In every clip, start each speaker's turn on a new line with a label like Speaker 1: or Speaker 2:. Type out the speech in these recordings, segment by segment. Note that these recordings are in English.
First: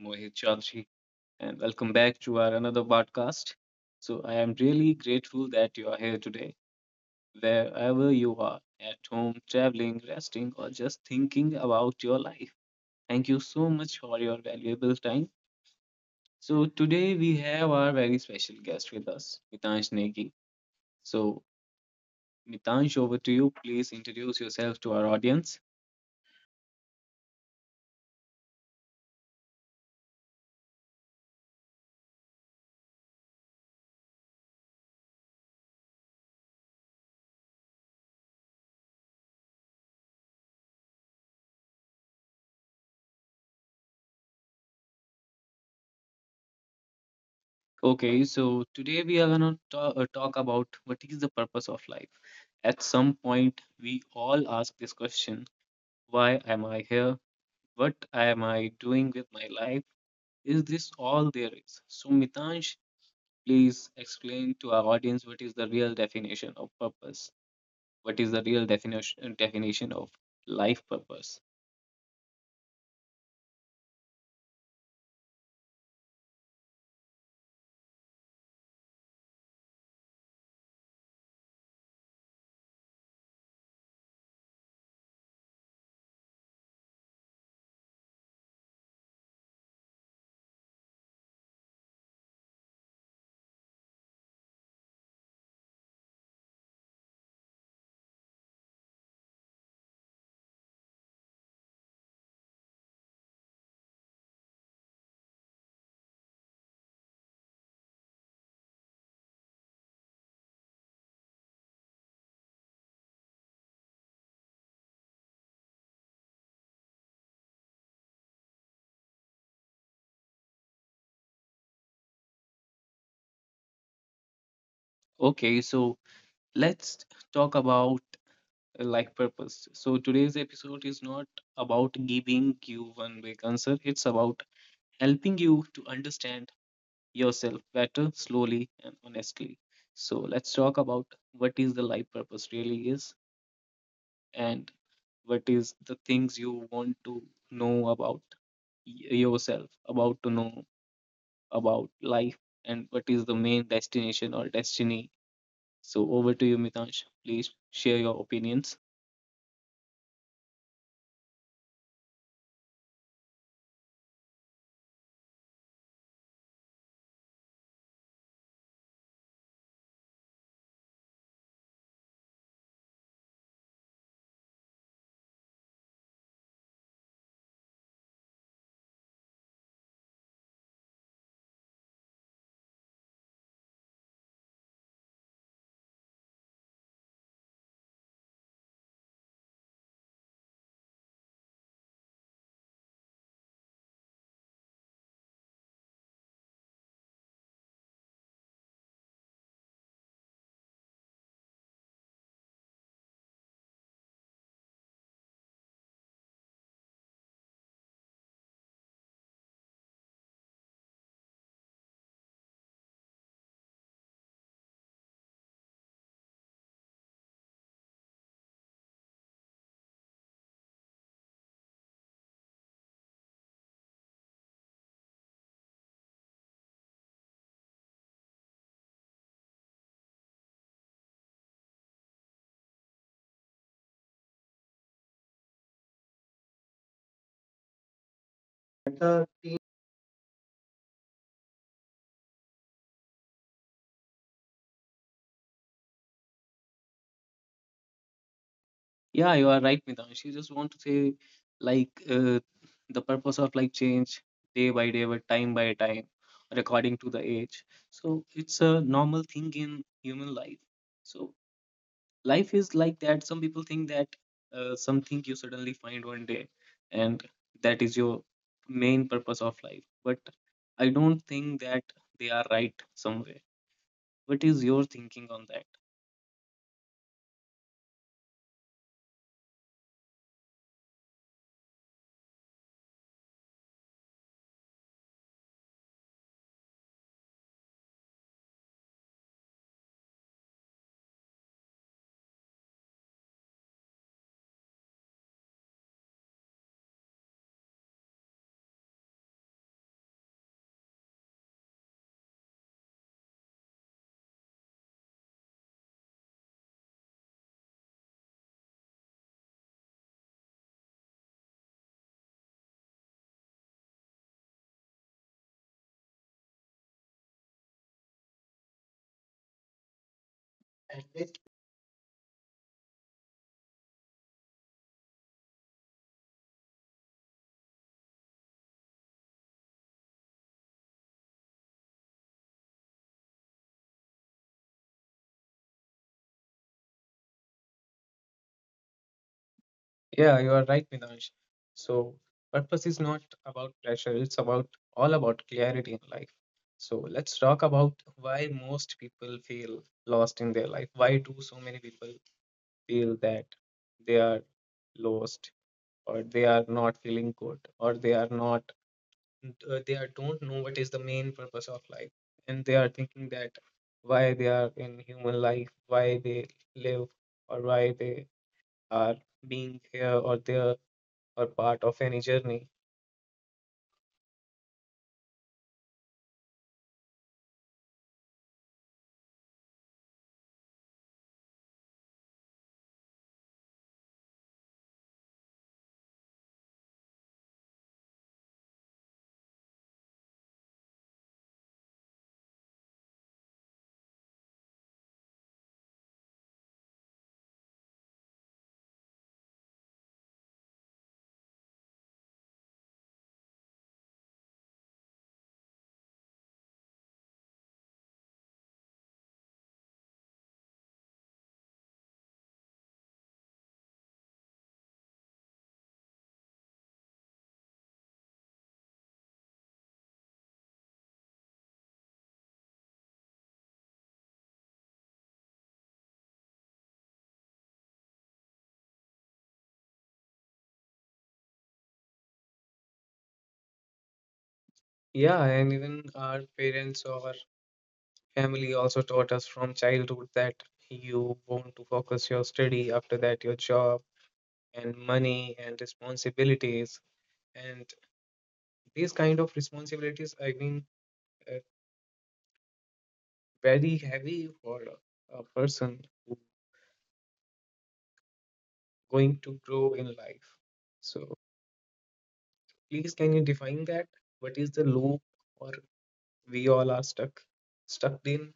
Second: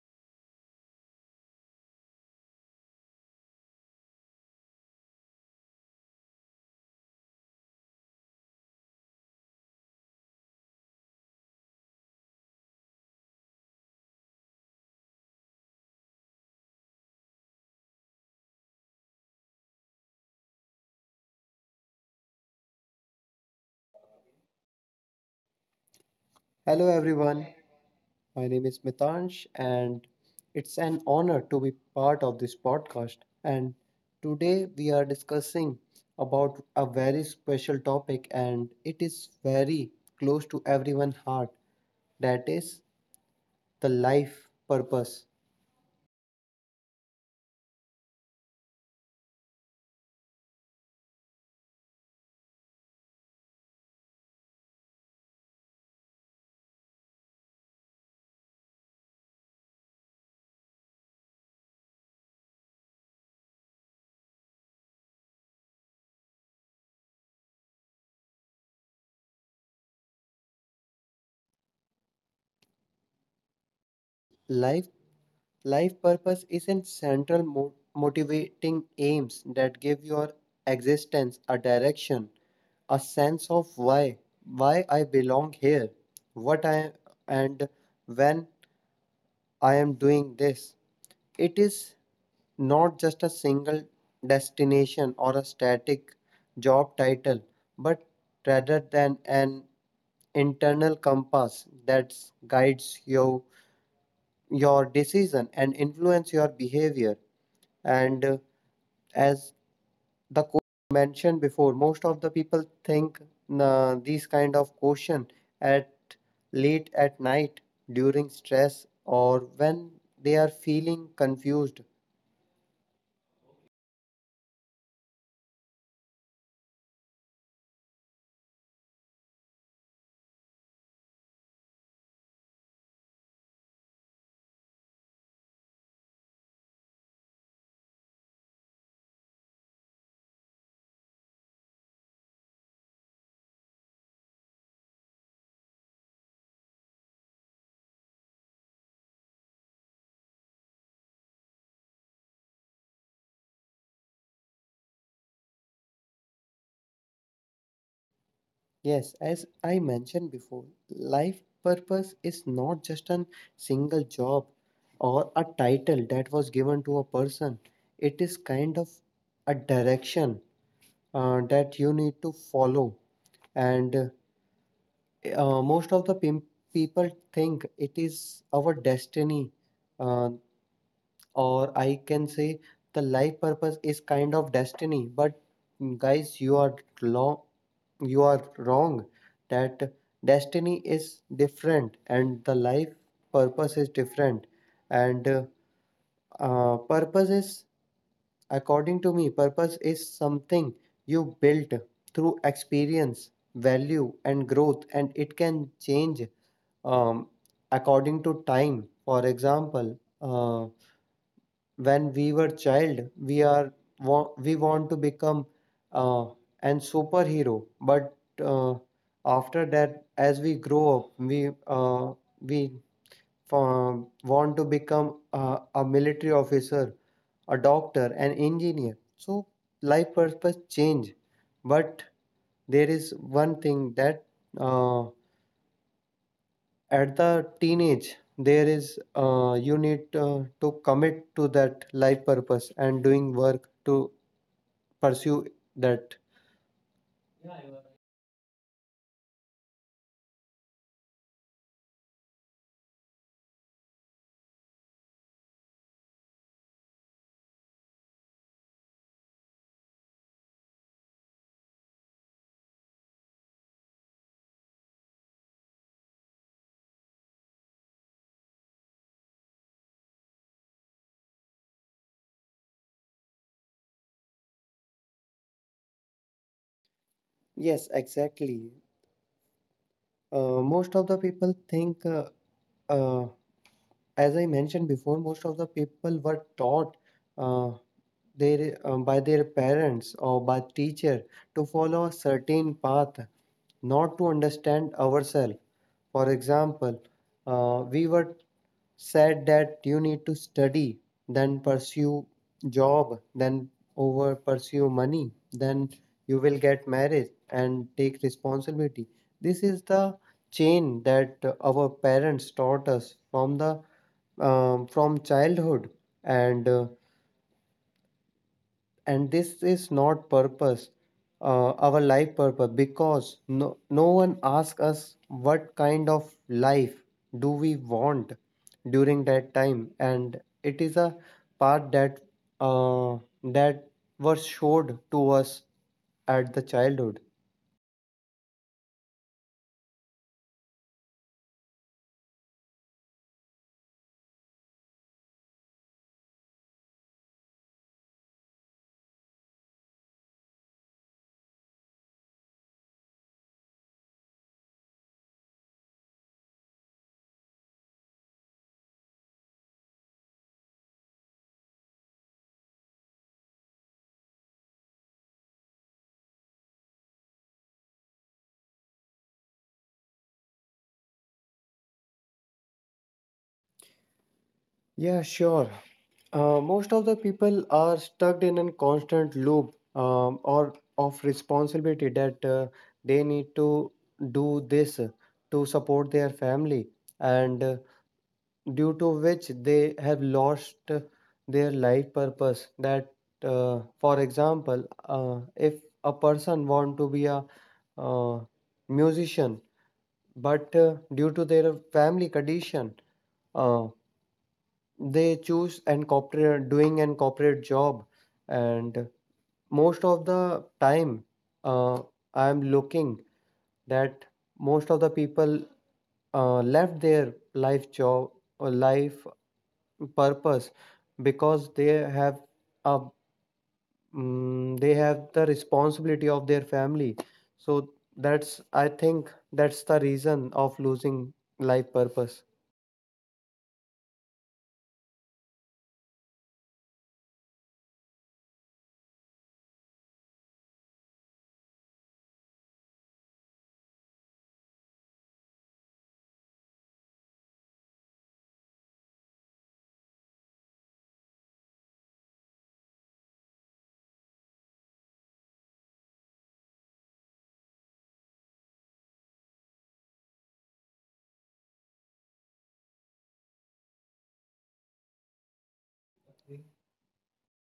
Speaker 1: Mohit Chaudhary, and welcome back to our another podcast. So, I am really grateful that you are here today, wherever you are at home, traveling, resting, or just thinking about your life. Thank you so much for your valuable time. So, today we have our very special guest with us, Mitansh Negi. So, Mitansh, over to you. Please introduce yourself to our audience.
Speaker 2: Hello, everyone. My name is Mitansh, and it's an honor to be part of this podcast. And today we are discussing about a very special topic, and it is very close to everyone's heart. That is the life purpose.
Speaker 1: Okay, so today we are gonna talk about what is the purpose of life. At some point, we all ask this question: Why am I here? What am I doing with my life? Is this all there is? So, Mitansh, please explain to our audience what is the real definition of purpose. What is the real definition of life purpose?
Speaker 2: Life Life purpose isn't central motivating aims that give your existence a direction, a sense of why I belong here, what I and when I am doing this. It is not just a single destination or a static job title, but rather than an internal compass that guides you your decision and influence your behavior and as the coach mentioned before, most of the people think these kind of question at late at night during stress or when they are feeling confused.
Speaker 1: Okay, so let's talk about like purpose. So today's episode is not about giving you one big answer, it's about helping you to understand yourself better, slowly, and honestly. So let's talk about what is the life purpose really is and what is the things you want to know about yourself, about to know about life, and what is the main destination or destiny. So over to you, Mitansh. Please share your opinions.
Speaker 2: Yes, as I mentioned before, life purpose is not just a single job or a title that was given to a person. It is kind of a direction that you need to follow, and most of the people think it is our destiny. uh, or I can say the life purpose is kind of destiny, but guys, you are long, you are wrong, that destiny is different and the life purpose is different. And purpose is, according to me, purpose is something you built through experience, value, and growth, and it can change um, according to time. For example, when we were child, we are we want to become uh, an superhero, but uh, after that, as we grow up, we want to become a military officer, a doctor, an engineer. So life purpose change, but there is one thing that uh, at the teenage there is you need to commit to that life purpose and doing work to pursue that.
Speaker 1: Yeah, you are right, Mitansh. You just want to say like the purpose of life change day by day, but time by time, or according to the age. So it's a normal thing in human life. So life is like that. Some people think that something you suddenly find one day, and that is your main purpose of life. But I don't think that they are right somewhere. What is your thinking on that?
Speaker 2: Yes, exactly. Most of the people think. Uh, as I mentioned before, most of the people were taught uh, by their parents or by teacher to follow a certain path, not to understand ourselves. For example, we were said that you need to study, then pursue job, then over pursue money, then you will get married and take responsibility. This is the chain that our parents taught us from the from childhood, and and this is not purpose, our life purpose, because no one asks us what kind of life do we want during that time, and it is a path that uh, that was showed to us at the childhood.
Speaker 1: Yeah, you are right, Minaj. So purpose is not about pressure, it's about all about clarity in life. So let's talk about why most people feel lost in their life. Why do so many people feel that they are lost or they are not feeling good or they are not they are don't know what is the main purpose of life and they are thinking that why they are in human life, why they live or why they are being here or there or part of any journey.
Speaker 2: Yeah, sure. Most of the people are stuck in a constant loop or of responsibility that they need to do this to support their family, and due to which they have lost their life purpose. That for example, if a person want to be a uh, musician, but due to their family condition, uh, they choose and corporate doing an corporate job. And most of the time, uh, I'm looking that most of the people left their life job or life purpose because they have a they have the responsibility of their family. So that's, I think that's the reason of losing life purpose.
Speaker 1: Yeah, and even our parents or our family also taught us from childhood that you want to focus your study, after that, your job and money and responsibilities. And these kind of responsibilities have been uh, very heavy for a person who going to grow in life. So please, can you define that? What is the loop or we all are stuck in?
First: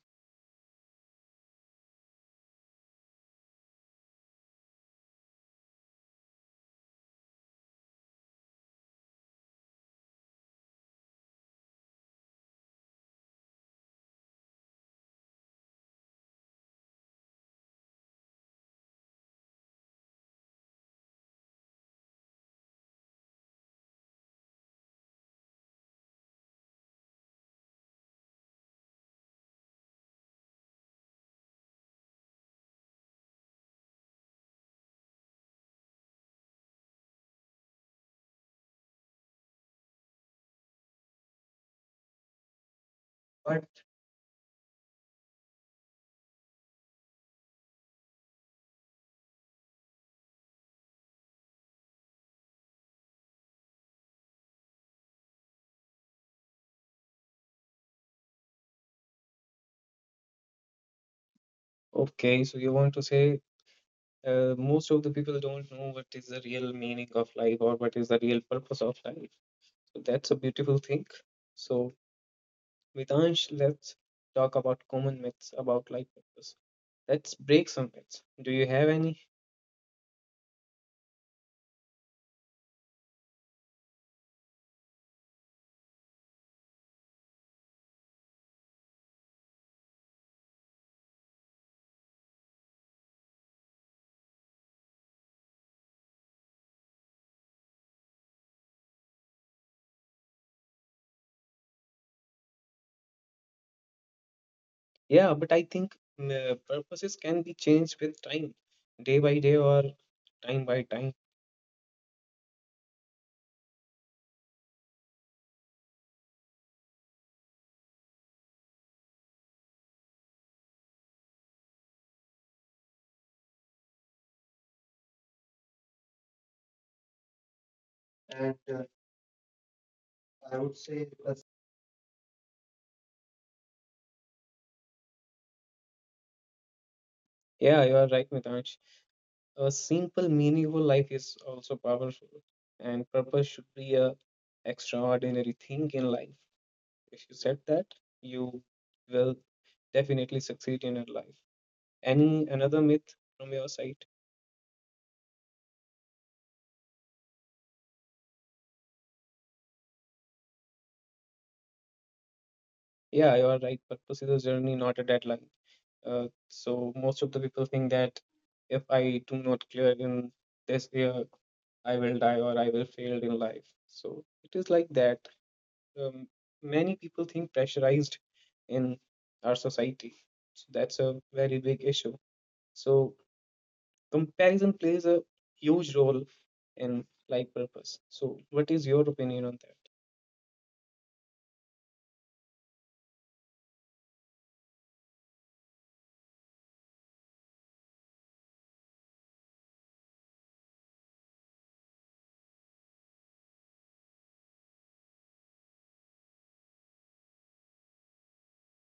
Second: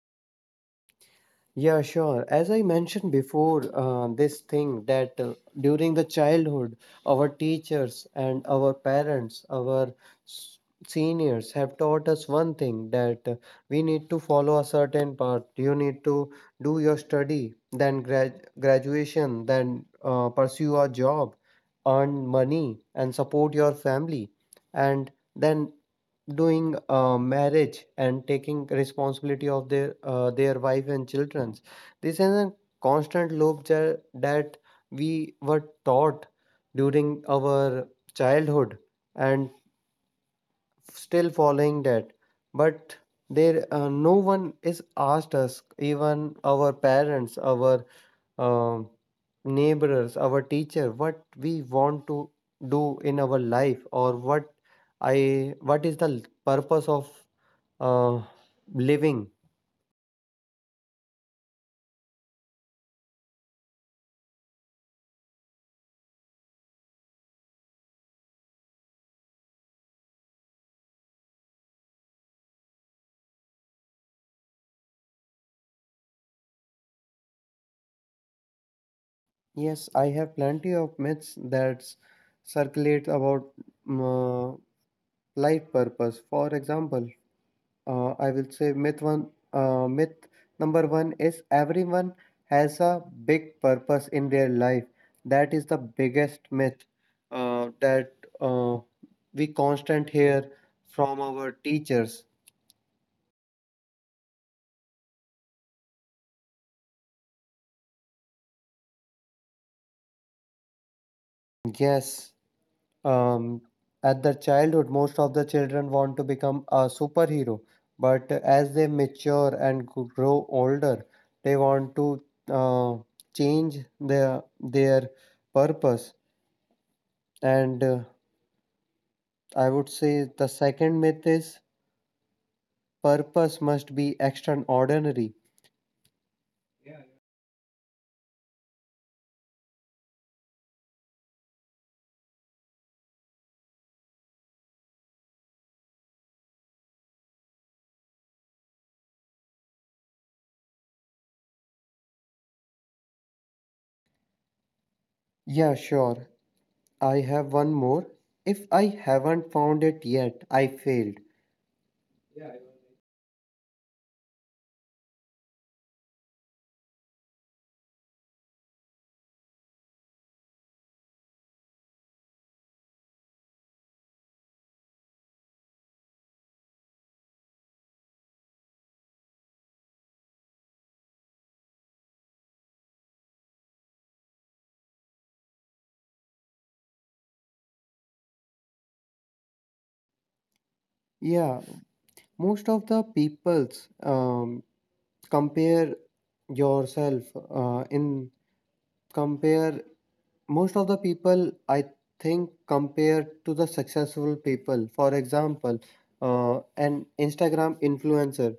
Speaker 2: Yeah, sure. As I mentioned before, this thing that during the childhood, our teachers and our parents, our s- seniors have taught us one thing, that we need to follow a certain path. You need to do your study, then graduation, then pursue a job, earn money, and support your family. And then doing marriage and taking responsibility of their wife and childrens. This is a constant loop that we were taught during our childhood and still following that. But
Speaker 1: But
Speaker 2: there, no one is asked us, even our parents, our um neighbors, our teacher, what we want to do in our life, or what is the purpose of uh, living.
Speaker 1: Okay, so you want to say most of the people don't know what is the real meaning of life or what is the real purpose of life. So that's a beautiful thing. So, Vidansh, let's talk about common myths about life purpose. Let's break some myths. Do you have any?
Speaker 2: Yes, I have plenty of myths that circulate about mm, uh, life purpose. For example, I will say myth one. Myth number one is everyone has a big purpose in their life. That is the biggest myth that uh, we constant hear from our teachers.
Speaker 1: Yeah, but I think purposes can be changed with time, day by day or time by time.
Speaker 2: Yes, um, at their childhood, most of the children want to become a superhero, but as they mature and grow older, they want to uh, change their purpose. And
Speaker 1: And
Speaker 2: I would say the
Speaker 1: I would say,
Speaker 2: second myth
Speaker 1: that's-
Speaker 2: is purpose must be extraordinary.
Speaker 1: Yeah, you are right, Mitansh. A simple, meaningful life is also powerful, and purpose should be a extraordinary thing in life. If you set that, you will definitely succeed in your life. Any another myth from your side?
Speaker 2: Yeah, sure. I have one more. If I haven't found it yet, I failed.
Speaker 1: Yeah, you are right. Purpose is a journey, not a deadline. So most of the people think that if I do not clear in this year, I will die or I will fail in life. So it is like that. um, many people think pressurized in our society. So that's a very big issue. So comparison plays a huge role in life purpose. So what is your opinion on that?
Speaker 2: Yeah, most of the people's compare yourself in compare most of the people, I think, compare to the successful people. For example, an Instagram influencer,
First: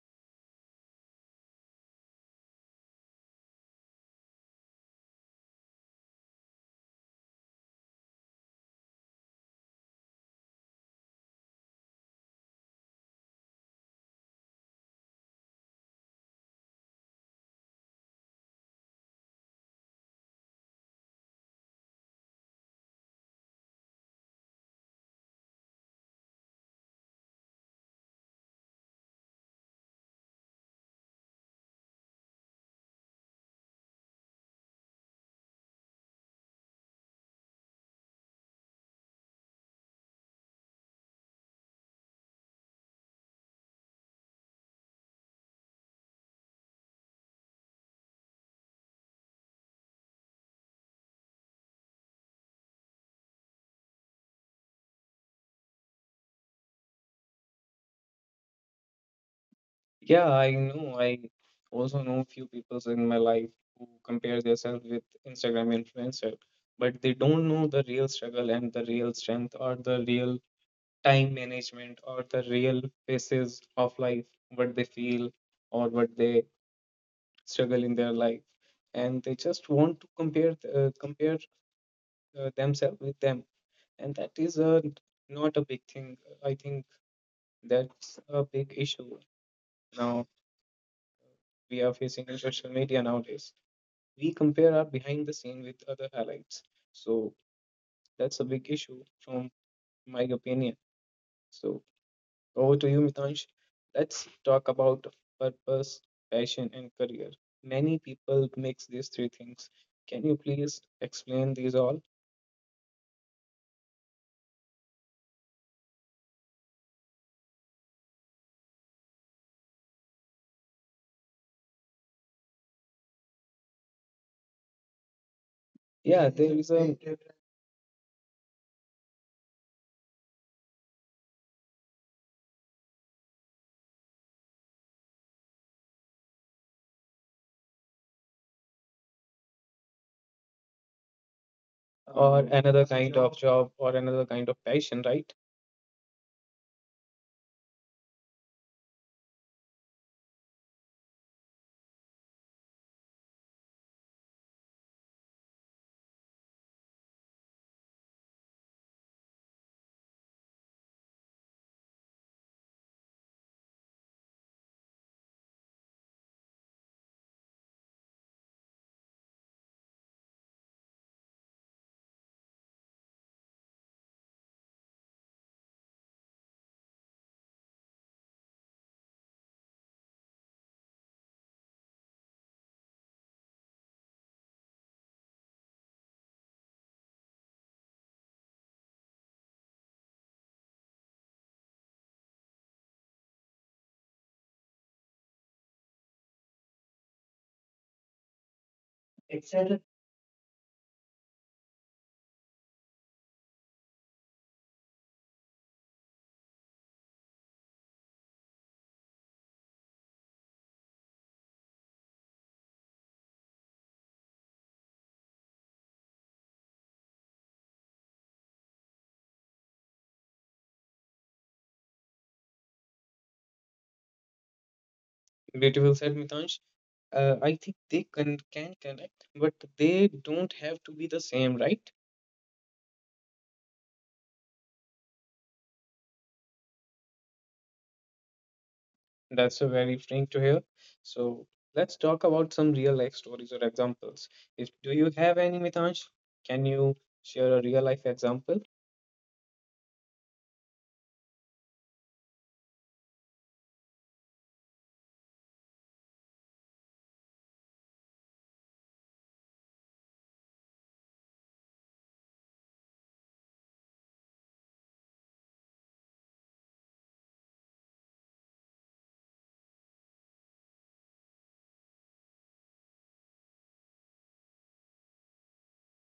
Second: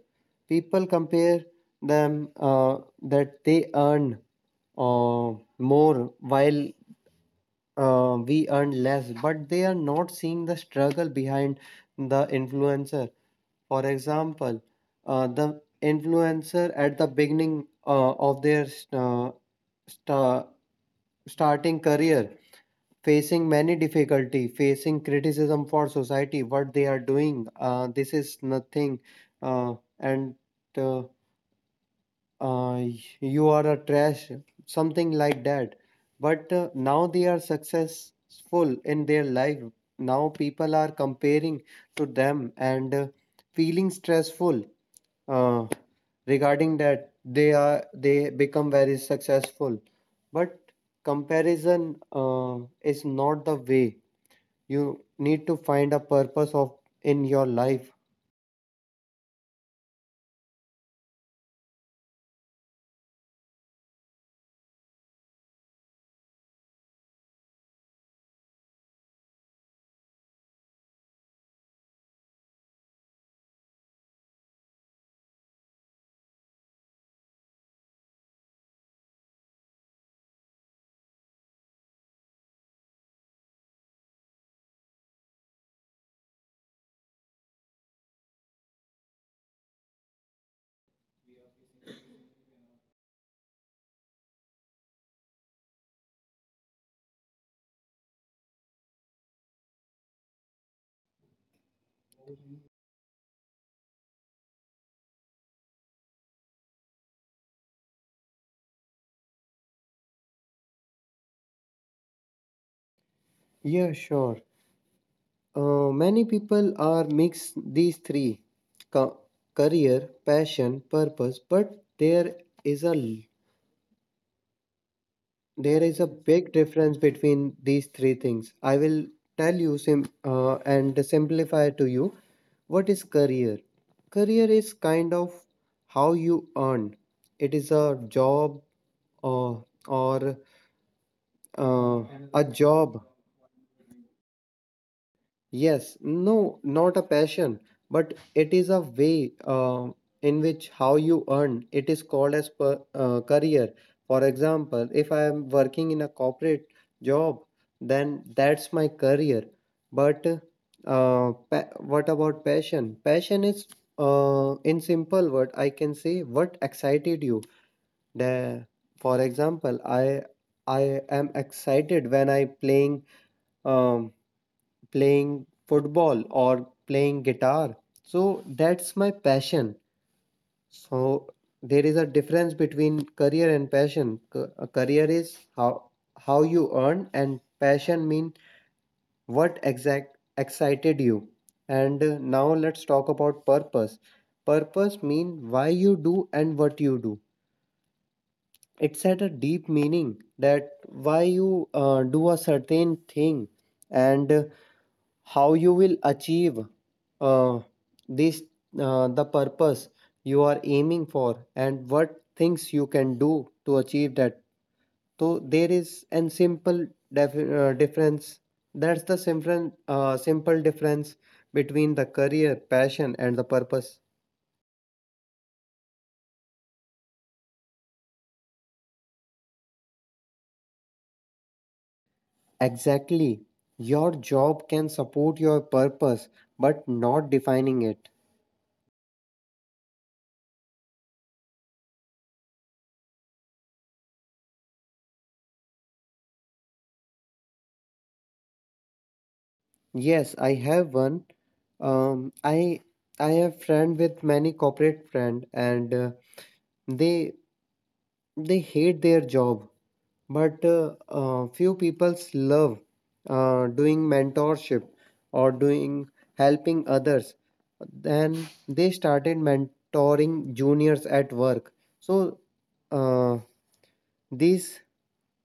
Speaker 2: people compare them that they earn uh, more while we earn less, but they are not seeing the struggle behind the influencer. For example, the influencer at the beginning of their sta- starting career, facing many difficulty, facing criticism for society, what they are doing, this is nothing, uh, and uh, uh, you are a trash, something like that. But now they are successful in their life. Now people are comparing to them and feeling stressful uh, regarding that, they are, they become very successful. But comparison is not the way. You need to find a purpose of in your life.
Speaker 1: Yeah, I know. I also know a few people in my life who compare themselves with Instagram influencer, but they don't know the real struggle and the real strength or the real time management or the real phases of life, what they feel or what they struggle in their life and they just want to compare themselves with them and that is not a big thing. I think that's a big issue now we are facing in social media nowadays. We compare our behind the scene with other highlights. So that's a big issue from my opinion. So over to you, Mitansh. Let's talk about purpose, passion and career. Many people mix these three things. Can you please explain these all?
Speaker 2: Yeah, sure. Many people are mix these three, ca- career, passion, purpose, but there is a there is a
Speaker 1: Yeah, there
Speaker 2: big
Speaker 1: is a
Speaker 2: difference between these three things. I will tell you sim and simplify to you what is career. Career is kind of how you earn. It is a job or or uh,
Speaker 1: or
Speaker 2: a
Speaker 1: another kind
Speaker 2: job.
Speaker 1: of job or another kind of passion, right?
Speaker 2: Yes, no, not a passion, but it is a way in which how you earn. It is called as career. For example, if I am working in a corporate job, then that's my career. But what about passion? Passion is, in simple word, I can say what excited you. The, for example, I am excited when I playing um, playing football or playing guitar. So that's my passion. So there is a difference between career and passion. A career is how you earn, and passion mean what exact excited you. And now let's talk about purpose. Purpose mean why you do and what you do. It's at a
Speaker 1: Beautiful
Speaker 2: deep meaning that why you do a certain thing and how you will achieve uh, this the purpose you are aiming for, and what things you can do to achieve that. So there is an simple difference. That's the simple simple difference between the career, passion, and the purpose.
Speaker 1: said, Mitansh. I think they can connect, but they don't have to be the same, right?
Speaker 2: Exactly. Your job can support your purpose, but not defining it.
Speaker 1: That's a very freeing to hear. So let's talk about some real life stories or examples. If do you have any, Mitansh? Can you share a real life example?
Speaker 2: Yes, I have one. Um, I I have friend with many corporate friend, and they they hate their job, but few people's love doing mentorship or doing helping others. Then they started mentoring juniors at work. So uh, this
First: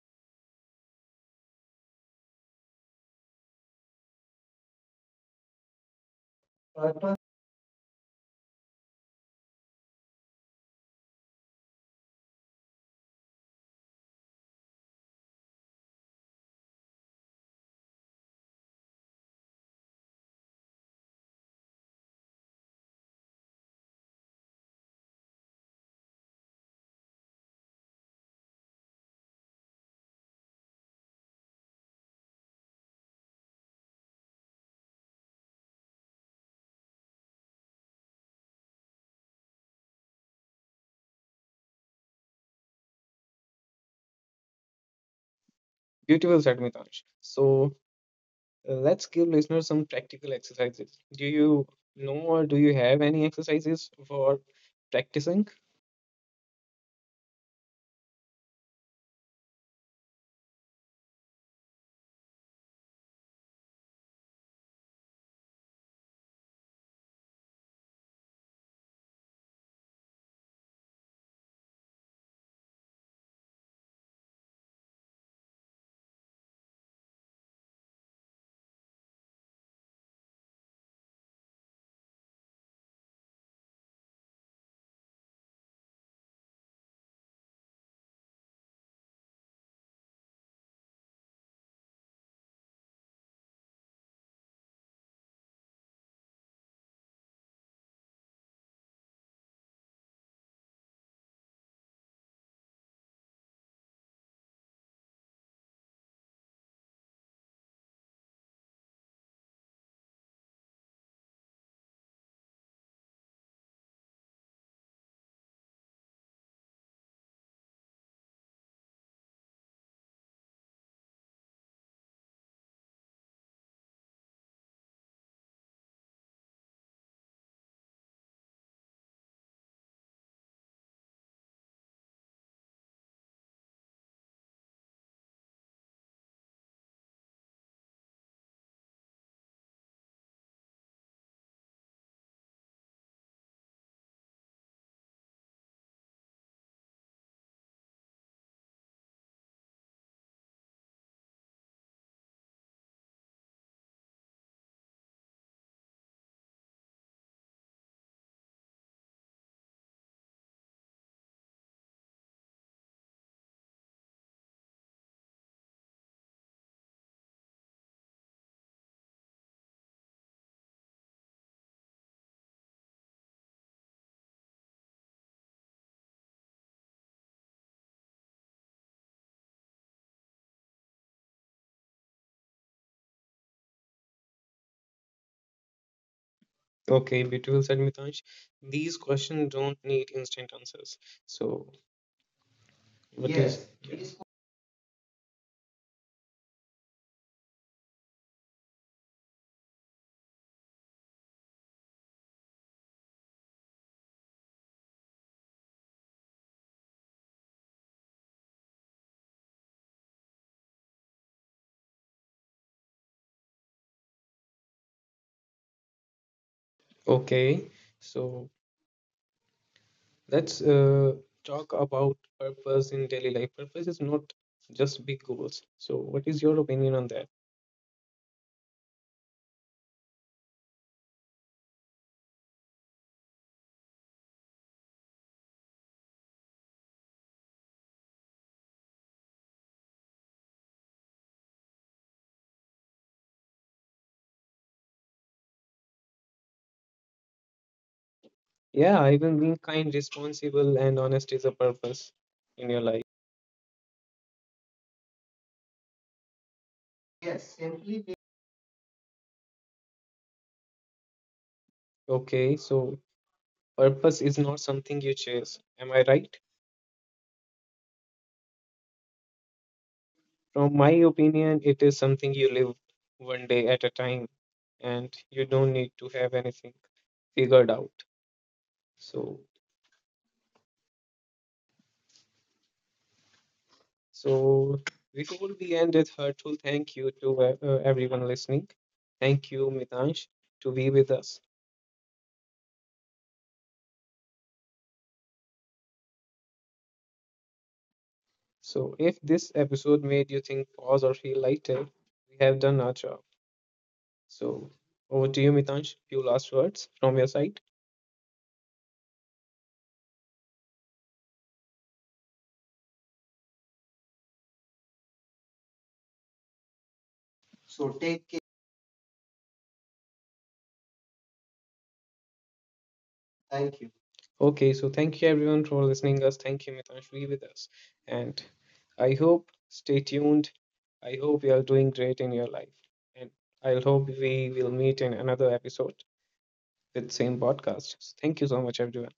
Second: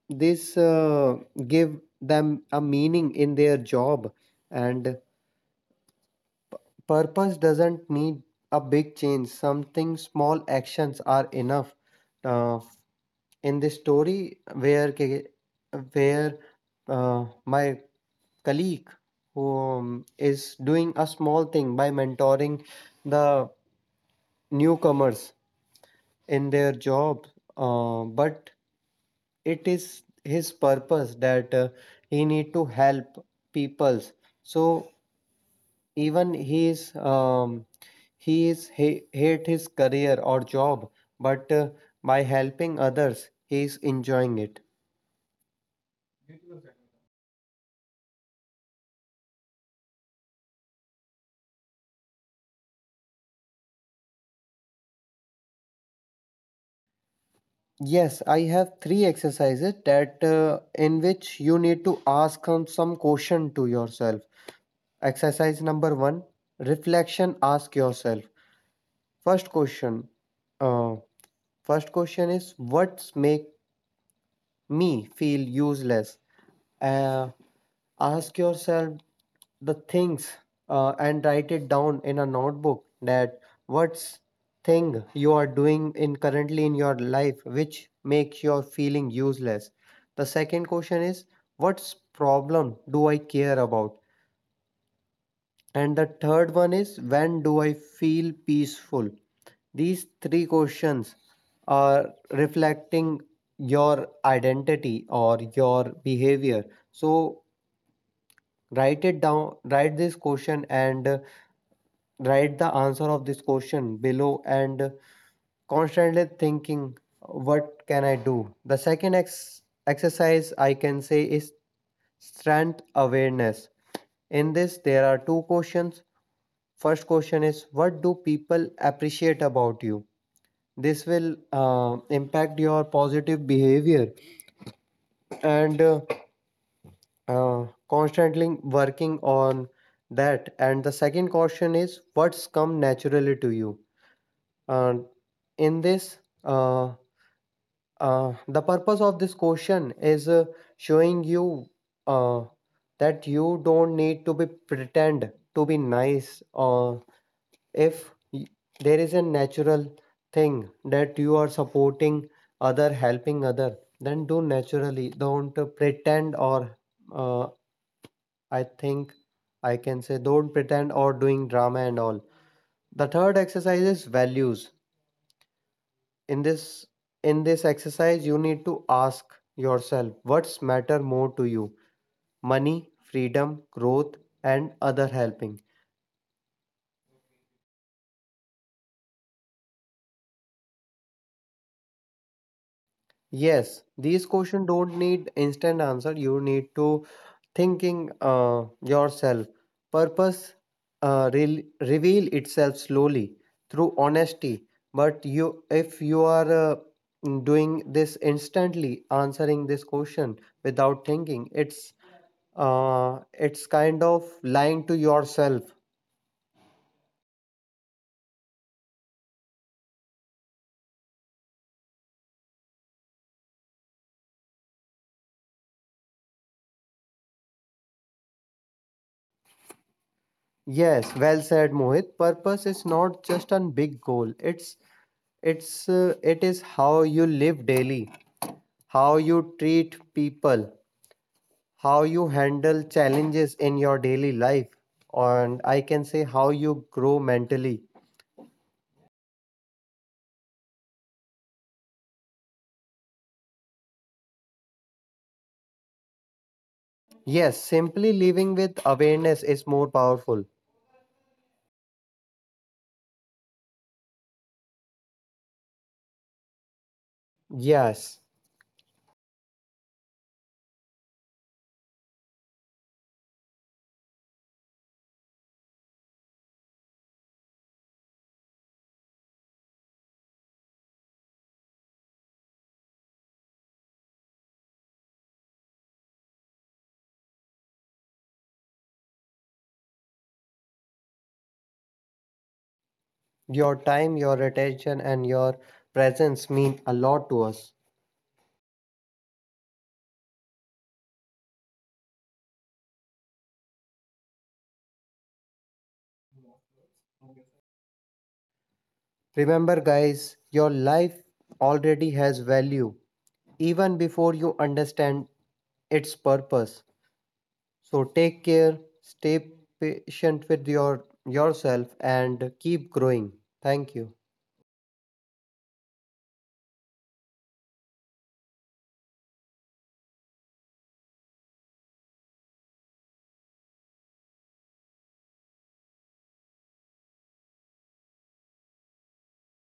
Speaker 2: this give them a meaning in their job. And purpose doesn't need a big change. Something small actions are enough. Uh, in this story, where where my colleague who is doing a small thing by mentoring the newcomers in their job, but it is his purpose, that he need to help peoples. So even he is he hate his career or job, but by helping others, he is enjoying it.
Speaker 1: Beautiful said, Mitansh. So let's give listeners some practical exercises. Do you know or do you have any exercises for practicing?
Speaker 2: Yes, I have three exercises that in which you need to ask some question to yourself. Exercise number one, reflection. Ask yourself. First question. Uh, First question is what's make me feel useless. Uh, Ask yourself the things and write it down in a notebook, that what's thing you are doing in currently in your life which makes you feeling useless. The second question is what's problem do I care about. And the third one is when do I feel peaceful? These three questions are reflecting your identity or your behavior. So write it down, write this question, and write the answer of this question below, and constantly thinking what can I do. The second exercise I can say is strength awareness. In this, there are two questions. First question is what do people appreciate about you. This will impact your positive behavior, and constantly working on that. And the second question is what's come naturally to you. And in this, uh, the purpose of this question is showing you uh, that you don't need to be pretend to be nice, or if y- there is a natural thing that you are supporting other, helping other, then do naturally, don't pretend or uh, I think I can say don't pretend or doing drama and all. The third exercise is values. in this in this exercise, you need to ask yourself what's matter more to you: money, freedom, growth, and other helping.
Speaker 1: Okay, beautiful said Mitansh. These questions don't need instant answers. So,
Speaker 2: Yes,
Speaker 1: what
Speaker 2: these
Speaker 1: is
Speaker 2: questions
Speaker 1: Yes,
Speaker 2: don't need instant answer. You need to thinking yourself. Purpose reveal itself slowly through honesty. But you, if you are doing this instantly, answering this question without thinking, it's kind of lying to yourself.
Speaker 1: Okay, so let's talk about purpose in daily life. Purpose is not just big goals. So, what is your opinion on that?
Speaker 2: Yes, well said, Mohit. Purpose is not just a big goal. It is how you live daily, how you treat people, how you handle challenges in your daily life, and I can say how you grow mentally.
Speaker 1: Yeah, even being kind, responsible, and honest is a purpose in your life.
Speaker 2: Yes,
Speaker 1: Yes,
Speaker 2: simply living
Speaker 1: simply
Speaker 2: with awareness is more powerful.
Speaker 1: Okay, so purpose is not something you chase. Am I right?
Speaker 2: Yes,
Speaker 1: From my opinion, it is something you live one day at a time, and you don't need to have anything figured out. So, so before we end with hurtful, thank you to everyone listening. Thank you, Mitansh, to be with us.
Speaker 2: your time, your attention, and your presence mean a lot to us.
Speaker 1: So, if this episode made you think, pause, or feel lighter, we have done our job. So, over to you, Mitansh. Few last words from your side.
Speaker 2: Remember, guys, your life already has value even before you understand its purpose. So take
Speaker 1: So.
Speaker 2: care, stay patient with yourself, and keep growing. Thank you.
Speaker 1: Thank you. Okay, so thank you everyone for listening us. Thank you, Mitanshu, be with us. And I hope stay tuned. I hope you are doing great in your life. And I hope we will meet in another episode with same podcast. Thank you so much, everyone.